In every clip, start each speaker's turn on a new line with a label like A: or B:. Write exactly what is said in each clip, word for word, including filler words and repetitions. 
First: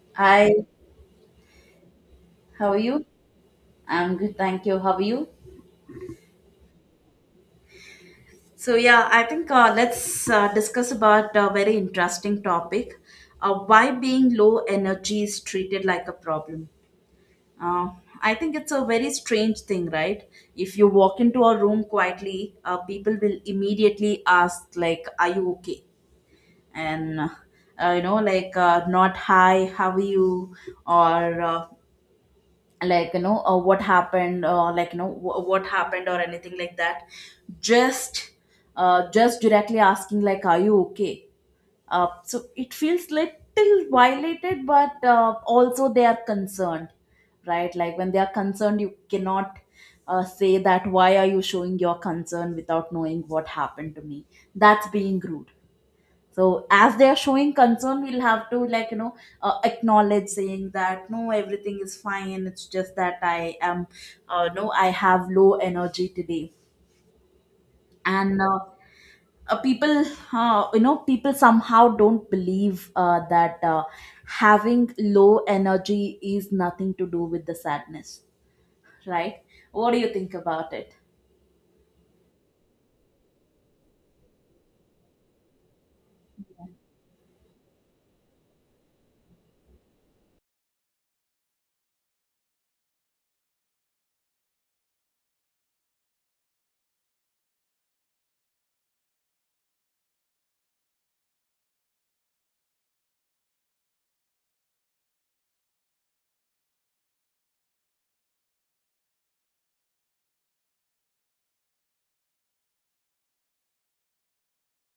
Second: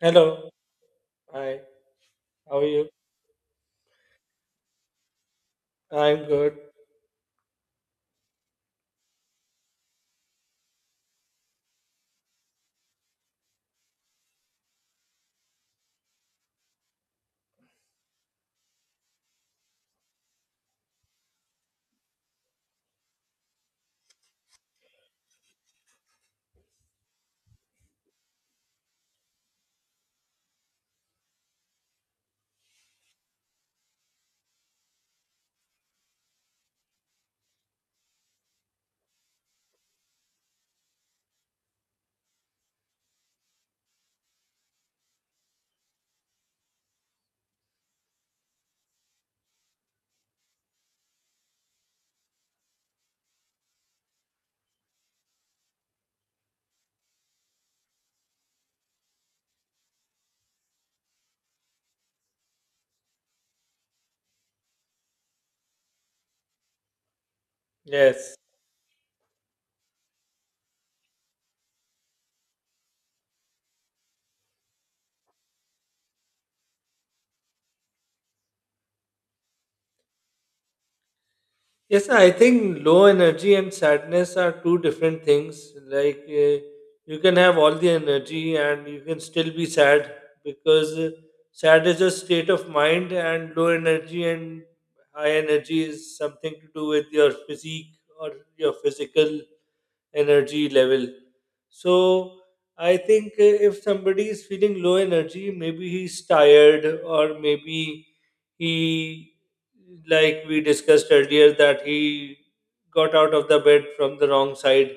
A: Hello.
B: Hi,
A: Hi. How are
B: how are
A: you?
B: you? I'm good, thank you. How are you?
A: I'm good.
B: So yeah, I think uh, let's uh, discuss about a very interesting topic: uh, why being low energy is treated like a problem. Uh, I think it's a very strange thing, right? If you walk into a room quietly, uh, people will immediately ask, like, "Are you okay?" and uh, you know, like, uh, "Not hi, how are you?" or uh, like you know uh, what happened, or like you know wh- what happened or anything like that, just uh, just directly asking like, "Are you okay?" Uh, so it feels little violated, but uh, also they are concerned. Right, like, when they are concerned, you cannot uh, say that, "Why are you showing your concern without knowing what happened to me?" That's being rude. So as they are showing concern, we'll have to, like, you know, uh, acknowledge saying that, "No, everything is fine. It's just that I am uh, no, I have low energy today."
A: Yes.
B: And uh, uh, people uh, you know, people somehow don't believe uh, that uh, having low energy is nothing to do with the sadness, right? What do you think about it?
A: Yes, I think low energy and sadness are two different things. Like, uh, you can have all the energy and you can still be sad because uh, sad is a state of mind, and low energy and high energy is something to do with your physique or your physical energy level. So I think uh, if somebody is feeling low energy, maybe he's tired, or maybe he, like we discussed earlier, that he got out of the bed from the wrong side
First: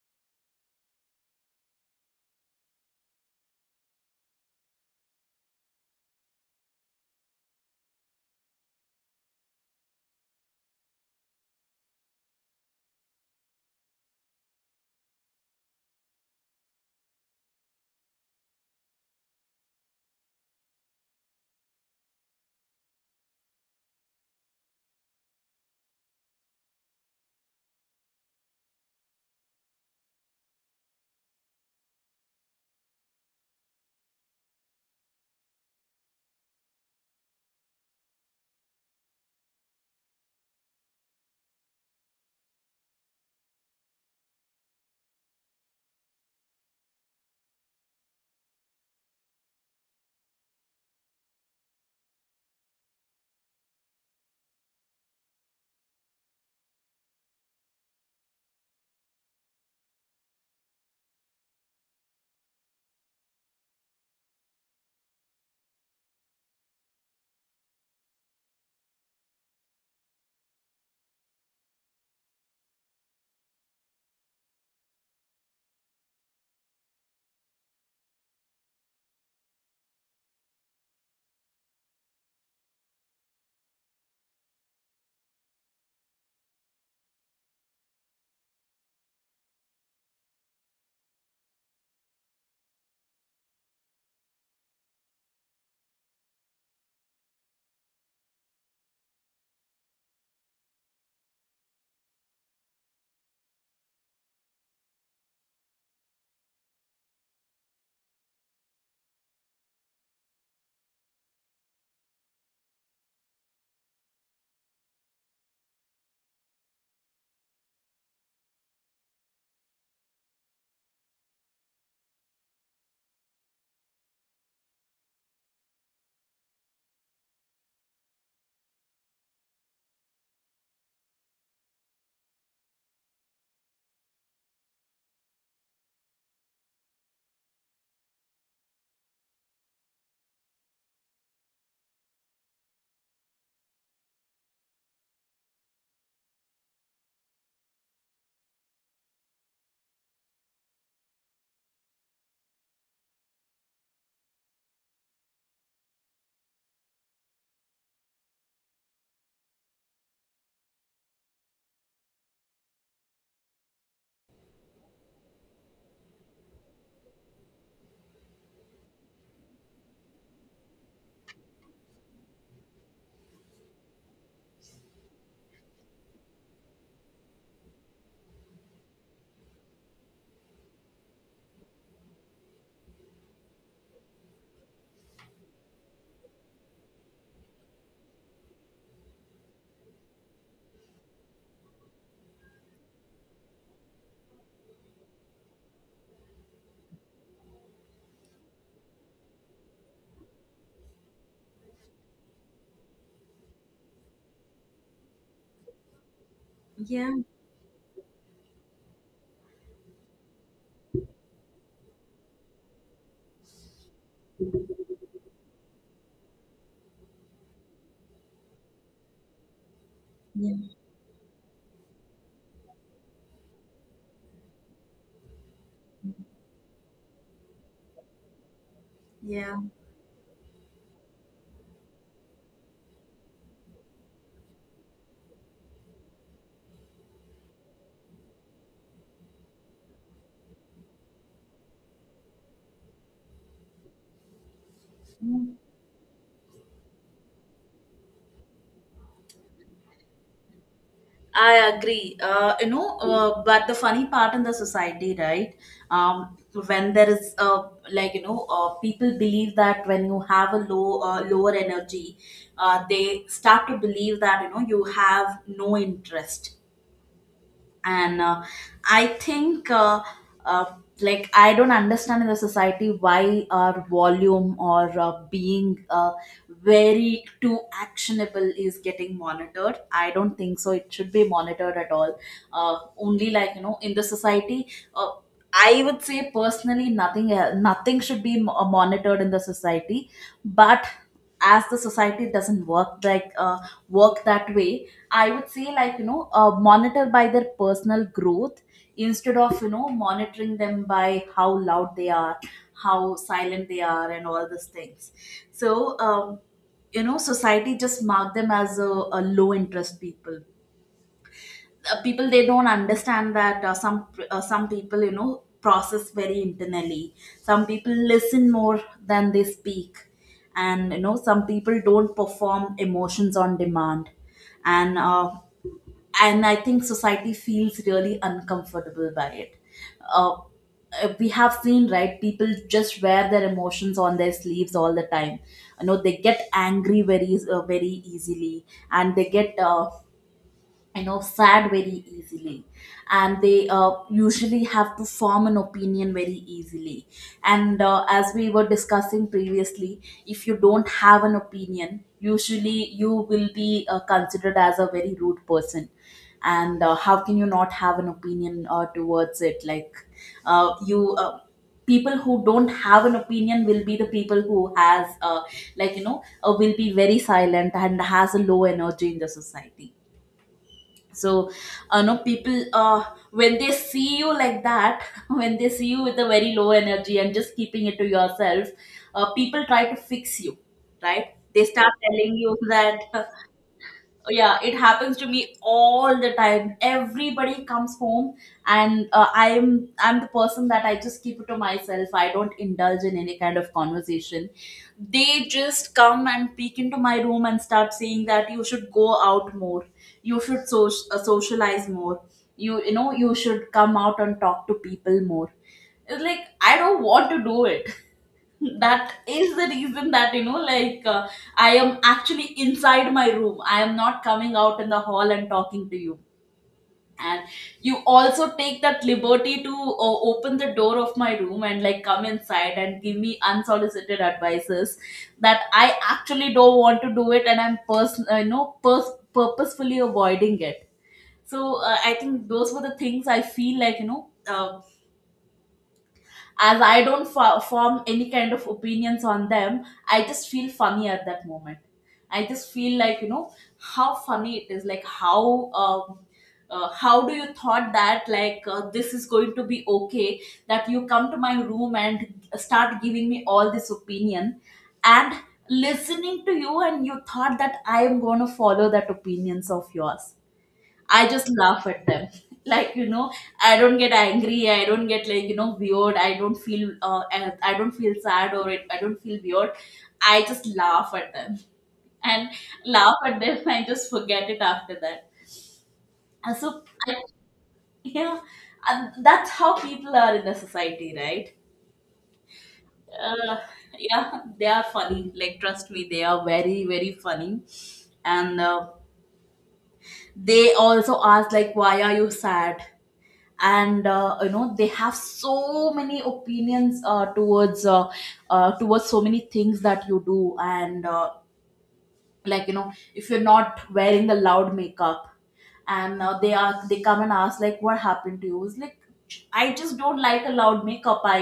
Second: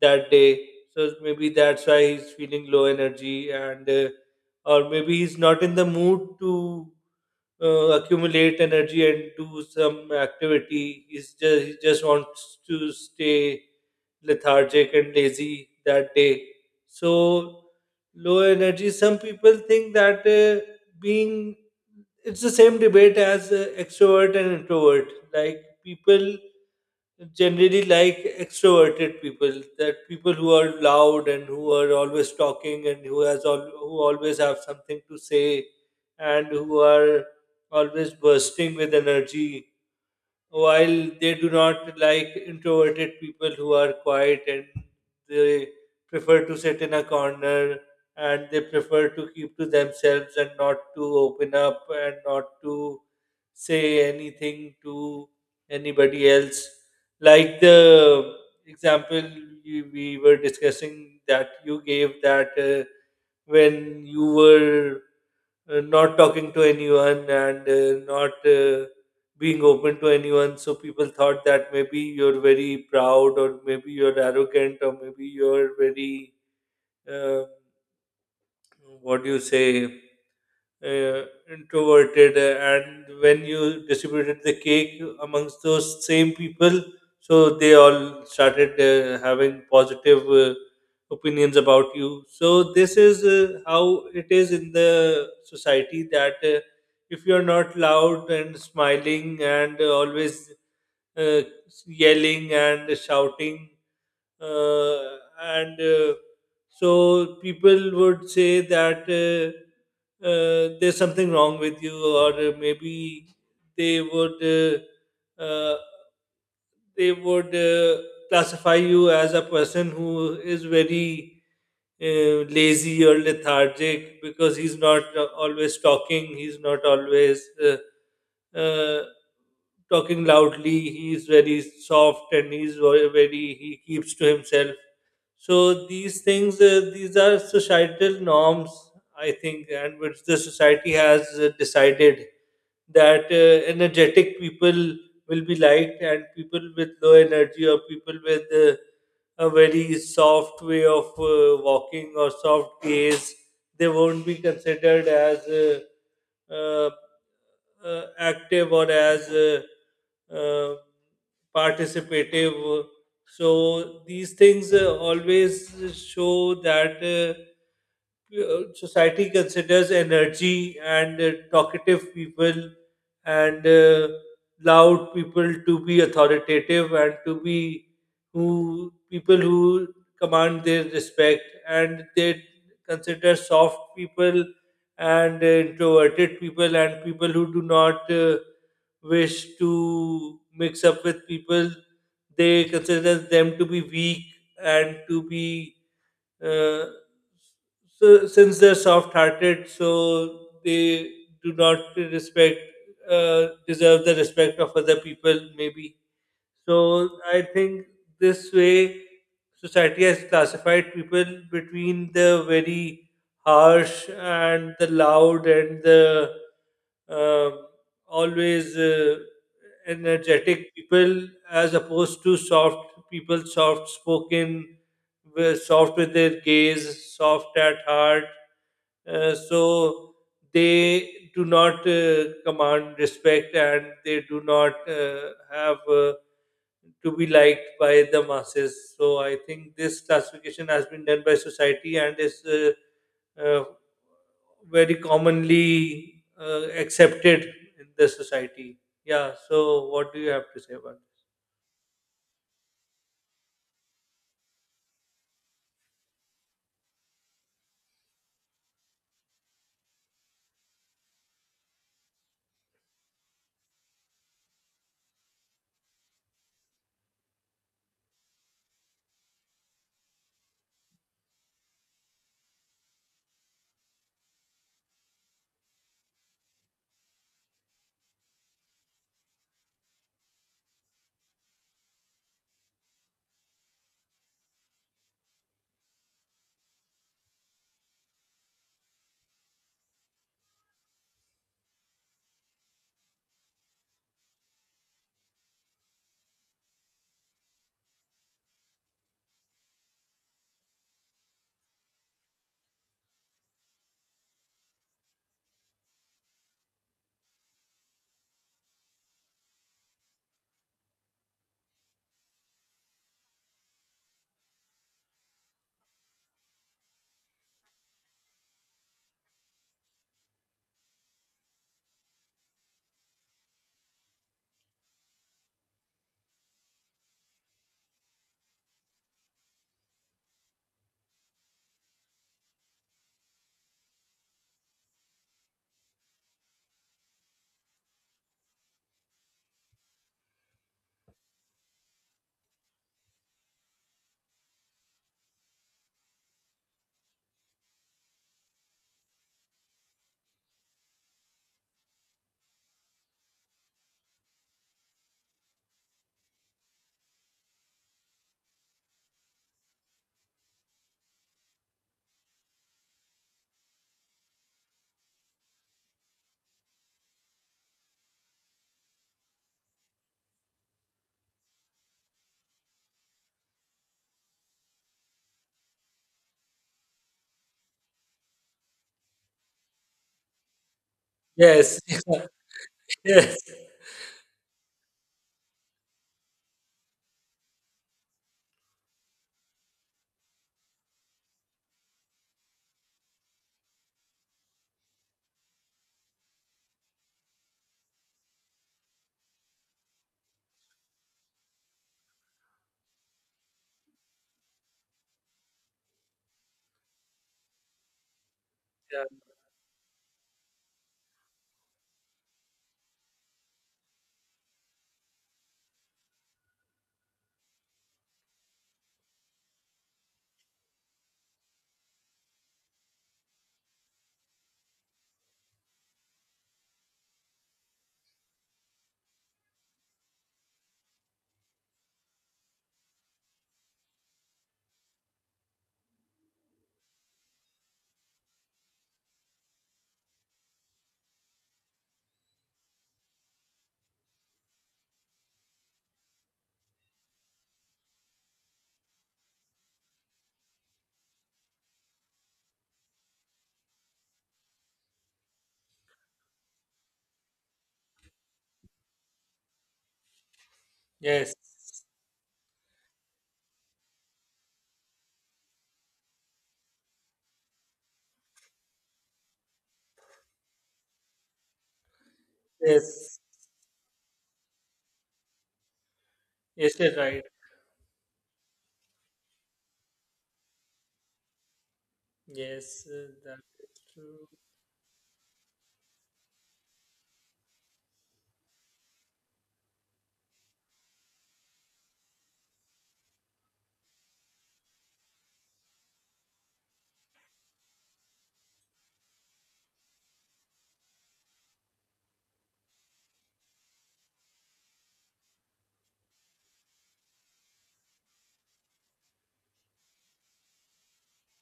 A: that day. So maybe that's why he's feeling low energy, and uh, or maybe he's not in the mood to uh, accumulate energy and do some activity. He's just he just wants to stay lethargic and lazy that day. So low energy. Some people think that uh, being it's the same debate as uh, extrovert and introvert. Like people generally like extroverted people, that people who are loud and who are always talking and who has all who always have something to say and who are always bursting with energy while they do not like introverted people who are quiet and they prefer to sit in a corner and they prefer to keep to themselves and not to open up and not to say anything to anybody else. Like the example you, we were discussing that you gave that uh, when you were uh, not talking to anyone and uh, not uh, being open to anyone. So people thought that maybe you're very proud, or maybe you're arrogant, or maybe you're very uh, what do you say? uh, Introverted uh, and when you distributed the cake amongst those same people so they all started uh, having positive uh, opinions about you, so this is uh, how it is in the society that uh, if you are not loud and smiling and always uh, yelling and shouting uh, and uh, so people would say that uh, uh, there's something wrong with you, or uh, maybe they would uh, uh, they would uh, classify you as a person who is very uh, lazy or lethargic because he's not uh, always talking, he's not always uh, uh, talking loudly, he's very soft and he's ve- very, he keeps to himself. So these things, uh, these are societal norms, I think, and which the society has uh, decided that uh, energetic people will be liked and people with low energy or people with uh, a very soft way of uh, walking or soft gaze, they won't be considered as uh, uh, uh, active or as uh, uh, participative. So these things uh, always show that. Uh, uh, society considers energy and uh, talkative people and uh, loud people to be authoritative and to be who people who command their respect and they consider soft people and uh, introverted people and people who do not uh, wish to mix up with people, they consider them to be weak and to be uh, so since they're soft-hearted, so they do not respect, uh, deserve the respect of other people, maybe. So
B: Yeah.
A: I think this way society has classified people between the very harsh and the loud and the um always uh, energetic
B: Yeah.
A: people as opposed to soft people, soft spoken, wi- soft with their gaze, soft at heart. Uh,
B: Yeah,
A: so they do not uh, command respect and they do not uh, have. Uh, to be liked by the masses. So I think this classification has been done by society and is uh, uh, very commonly uh, accepted in the society. Yeah. So what do you have to say about it?
B: I agree. Uh, you know, uh, but the funny part in the society, right? Um, when there is uh, like, you know, uh, people believe that when you have a low, uh, lower energy, uh, they start to believe that, you know, you have no interest. And uh, i think uh, uh, like, I don't understand, in the society, why our volume or uh, being uh, very too actionable is getting monitored. I don't think so it should be monitored at all. Uh, only, like, you know, in the society, uh, I would say personally nothing, uh, nothing should be mo- monitored in the society. But as the society doesn't work like, uh, work that way, I would say, like, you know, uh, monitor by their personal growth instead of, you know, monitoring them by how loud they are, how silent they are and all these things. So um, you know, society just mark them as a, a low interest people. Uh, people they don't understand that uh, some uh, some people, you know, process very internally. Some people listen more than they speak, and, you know, some people don't perform emotions on demand. And uh, and I think society feels really uncomfortable by it. uh, uh, we have seen, right, people just wear their emotions on their sleeves all the time. You know, they get angry very, uh, very easily, and they get, uh, you know, fad very easily, and they uh, usually have to form an opinion very easily. And uh, as we were discussing previously, if you don't have an opinion, usually you will be uh, considered as a very rude person. And uh, how can you not have an opinion uh, towards it? Like uh, you uh, people who don't have an opinion will be the people who has, uh, like, you know, uh, will be very silent and has a low energy in the society. So uh, no people, uh, when they see you like that when they see you with a very low energy and just keeping it to yourself, uh, people try to fix you, right? They
A: Yes,
B: start telling you that.
A: yes.
B: So yeah, it happens to me all the time. Everybody comes home, and uh, i'm i'm the person that I just keep it to myself. I don't indulge in any kind of conversation. They just come and peek into my room and start saying that, "You should go out more. You should so- uh, socialize more. You you know, you should come out and talk to people more." It's like, I don't want to do it.
A: Yeah.
B: That is the reason that, you know, like, uh, I am actually inside my room. I am not coming out in the hall and talking to you, and you also take that liberty to uh, open the door of my room and, like, come inside and give me unsolicited advices, that I actually don't want to do it, and I'm pers- uh, you know pers- purposefully avoiding it. So uh, I think those were the things. I feel like, you know, uh, as I don't fo- form any kind of opinions on them, I just feel funny at that moment. I just feel like, you know, how funny it is, like, how um, uh, how do you thought that, like, uh, this is going to be okay, that you come to my room and start giving me all this opinion, and listening to you, and you thought that I am going to follow that opinions of yours. I
A: Yes,
B: just laugh at them. Like, you know, I don't get angry. I don't get, like, you know, weird. I don't feel, uh, I I don't feel sad or it, I don't feel weird. I just laugh at them and laugh
A: yes,
B: at them and just forget it after that. And
A: yes,
B: so,
A: you're
B: I,
A: right.
B: yeah, and that's how people are in the society, right?
A: Yes, uh, that
B: Uh,
A: is true.
B: yeah, they are funny. Like, trust me, they are very, very funny. And uh, they also ask, like, why are you sad? And uh, you know, they have so many opinions uh, towards uh, uh, towards so many things that you do. And uh, like, you know, if you're not wearing the loud makeup, and uh, they are, they come and ask, like, "What happened to you?" It's like, I just don't like a loud makeup. i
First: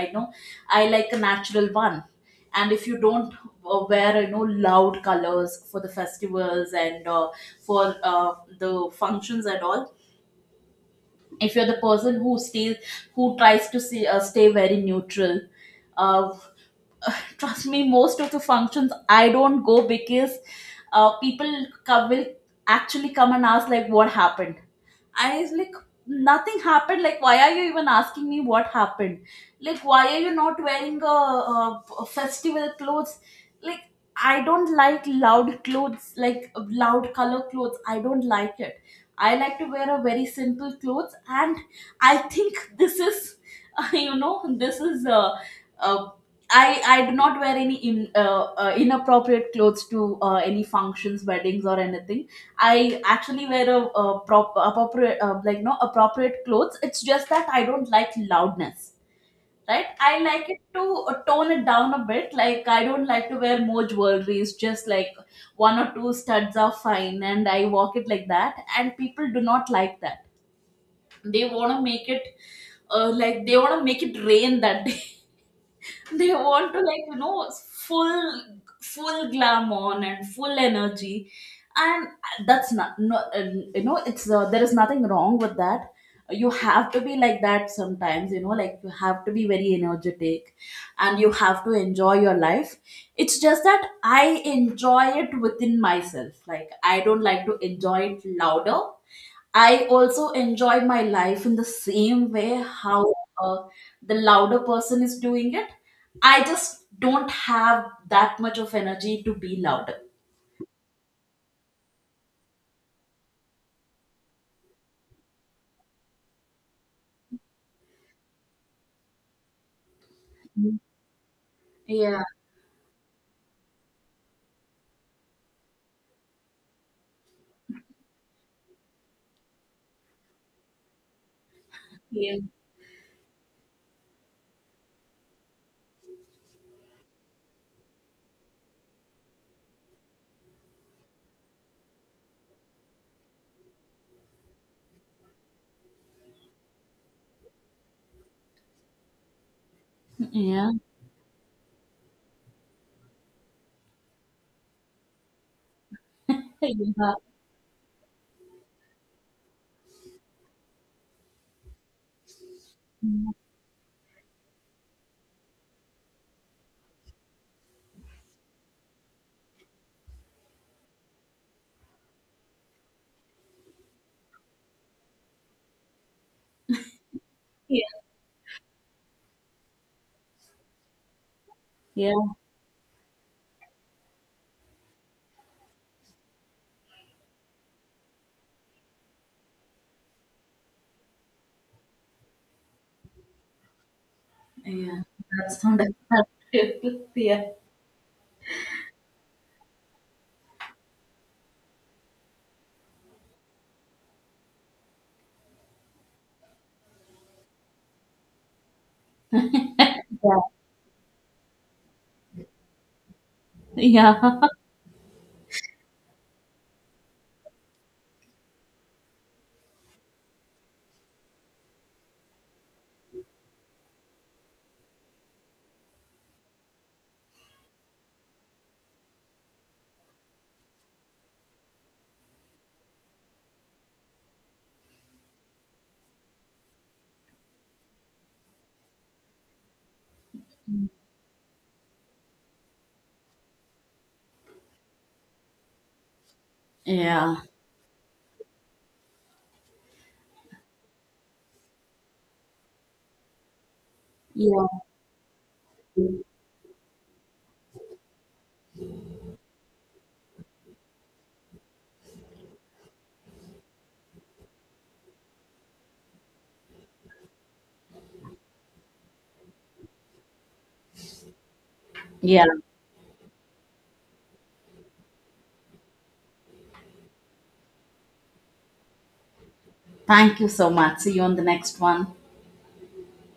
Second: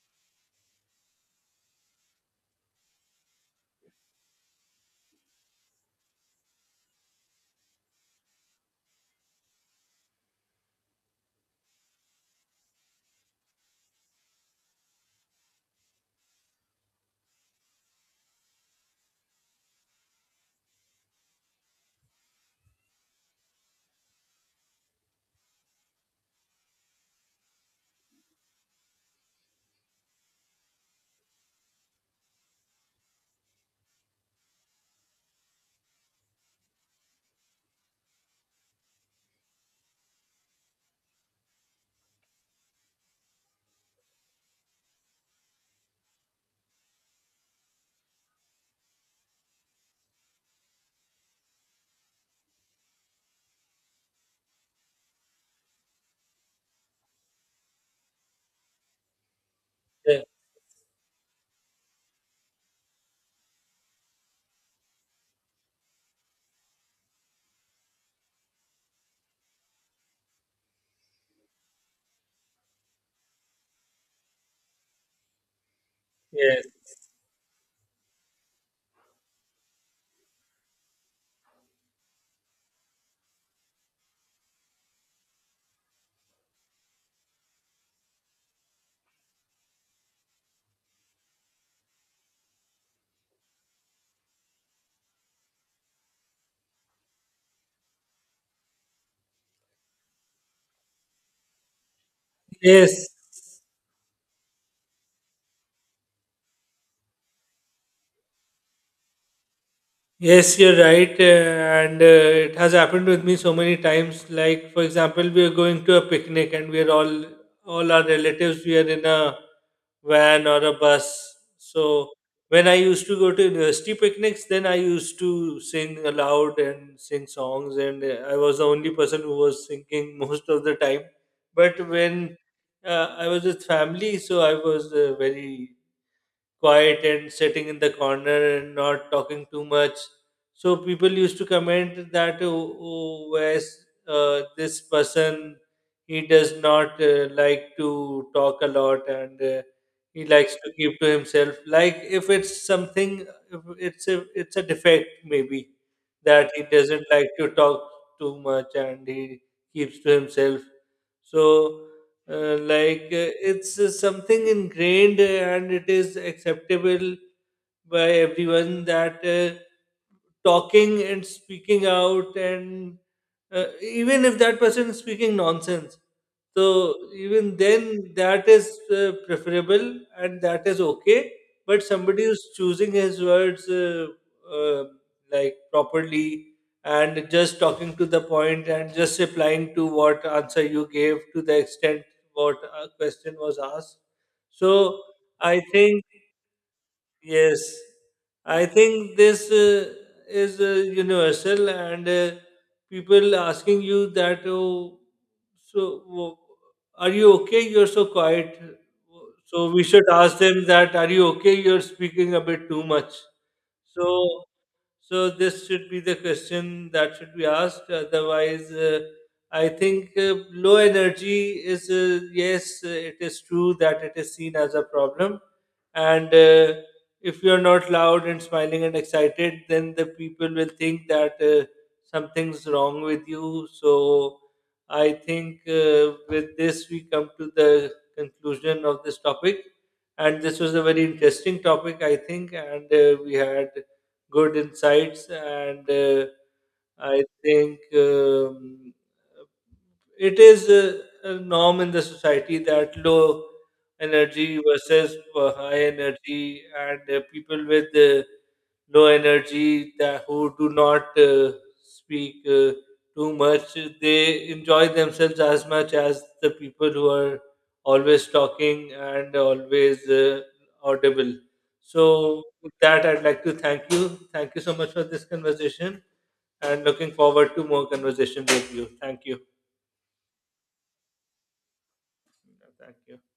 B: i know, I like a natural one. And if you don't uh, wear, you know, loud colors for the festivals and uh, for uh, the functions and all. If you're the person who stays, who tries to see, uh, stay very neutral, uh, trust me, most of the functions I don't go, because uh, people co- will actually come and ask, like, "What happened?" I was like, nothing happened. Like, why are you even asking me what happened? Like, why are you not wearing a, a, a festival clothes? Like, I don't like loud clothes, like loud color clothes. I don't like it. I like to wear a very simple clothes, and I think this is, you know, this is. Uh, uh, I I do not wear any in, uh, uh, inappropriate clothes to uh, any functions, weddings, or anything. I actually wear a, a prop appropriate uh, like, no appropriate clothes. It's just that I don't like loudness, right? I
A: Yeah,
B: like it to uh, tone it down a bit. Like, I don't like to wear more jewelries. Just like one or two studs are fine, and I walk it like that. And people do not like that. They want to make it, uh, like, they want to make it rain that day. They want to,
A: yes,
B: like, you know, full full glamour and full energy. And that's not, no uh, you know, it's, uh, there is nothing wrong with that. You have to be like that sometimes, you know. Like, you have to be very energetic and you have to enjoy your life. It's just that I enjoy it within myself. Like, I don't like to enjoy it louder. I also enjoy my life in the same way
A: yes.
B: how uh, the louder person is doing it. I just don't have that much of energy to be louder.
A: Yes, you're right, uh, and uh, it has happened with me so many times. Like, for example, we are going to a picnic, and we are all all our relatives. We are in a van or a bus. So
B: Yeah.
A: when I used to go to university picnics, then I used to sing aloud and sing songs, and uh, I was the only person who was singing most of the time. But when
B: Yeah.
A: uh, I was with family, so I was uh, very quiet and sitting in the corner and not talking too much. So people used to comment that, oh, oh, where's, uh, this person, he does not uh, like to talk a lot and uh, he likes to
B: Yeah.
A: keep to himself. Like if it's something, if it's a it's a defect maybe that he doesn't
B: Yeah.
A: like to talk too much and he keeps to himself. So uh, like uh, it's uh, something ingrained uh, and it is acceptable by everyone that uh, talking and speaking out and uh, even if that person is speaking nonsense, so even
B: Yeah.
A: then, that is uh, preferable and that is okay. But somebody
B: Yeah.
A: who's choosing his words uh, uh, like properly and just talking to the point and just replying to what answer you gave to the extent what a question was asked. So
B: Yeah.
A: I
B: That's not
A: think.
B: a Yeah.
A: Yes, I think this uh, is uh, universal, and uh, people asking you that, oh, so wo- are you okay? You're so quiet. So we should ask
B: Yeah.
A: them that, are you okay? You're speaking a bit too much.
B: Yeah.
A: So so this should be the question that should be asked. Otherwise, uh, I think uh, low energy is uh, yes, uh, it is true that it is seen as a problem, and uh, if you are not loud and smiling and excited, then the people will think that uh, something's wrong with you. So I think uh, with this we come to the conclusion of this topic, and this was a very interesting topic, I think, and uh, we had good insights and uh, I
B: Yeah.
A: think um, it is uh, a norm in the society that low energy
B: Yeah.
A: versus uh, high energy and uh, people with uh, low energy that who do not uh, speak uh, too much, they enjoy themselves as much as the people who are always talking and always uh, audible. So
B: Yeah.
A: with that I'd like to thank you, thank you so much for this conversation and looking forward to more conversation with you. Thank you.
B: Thank you so much. See you on the next one.
A: Thank you.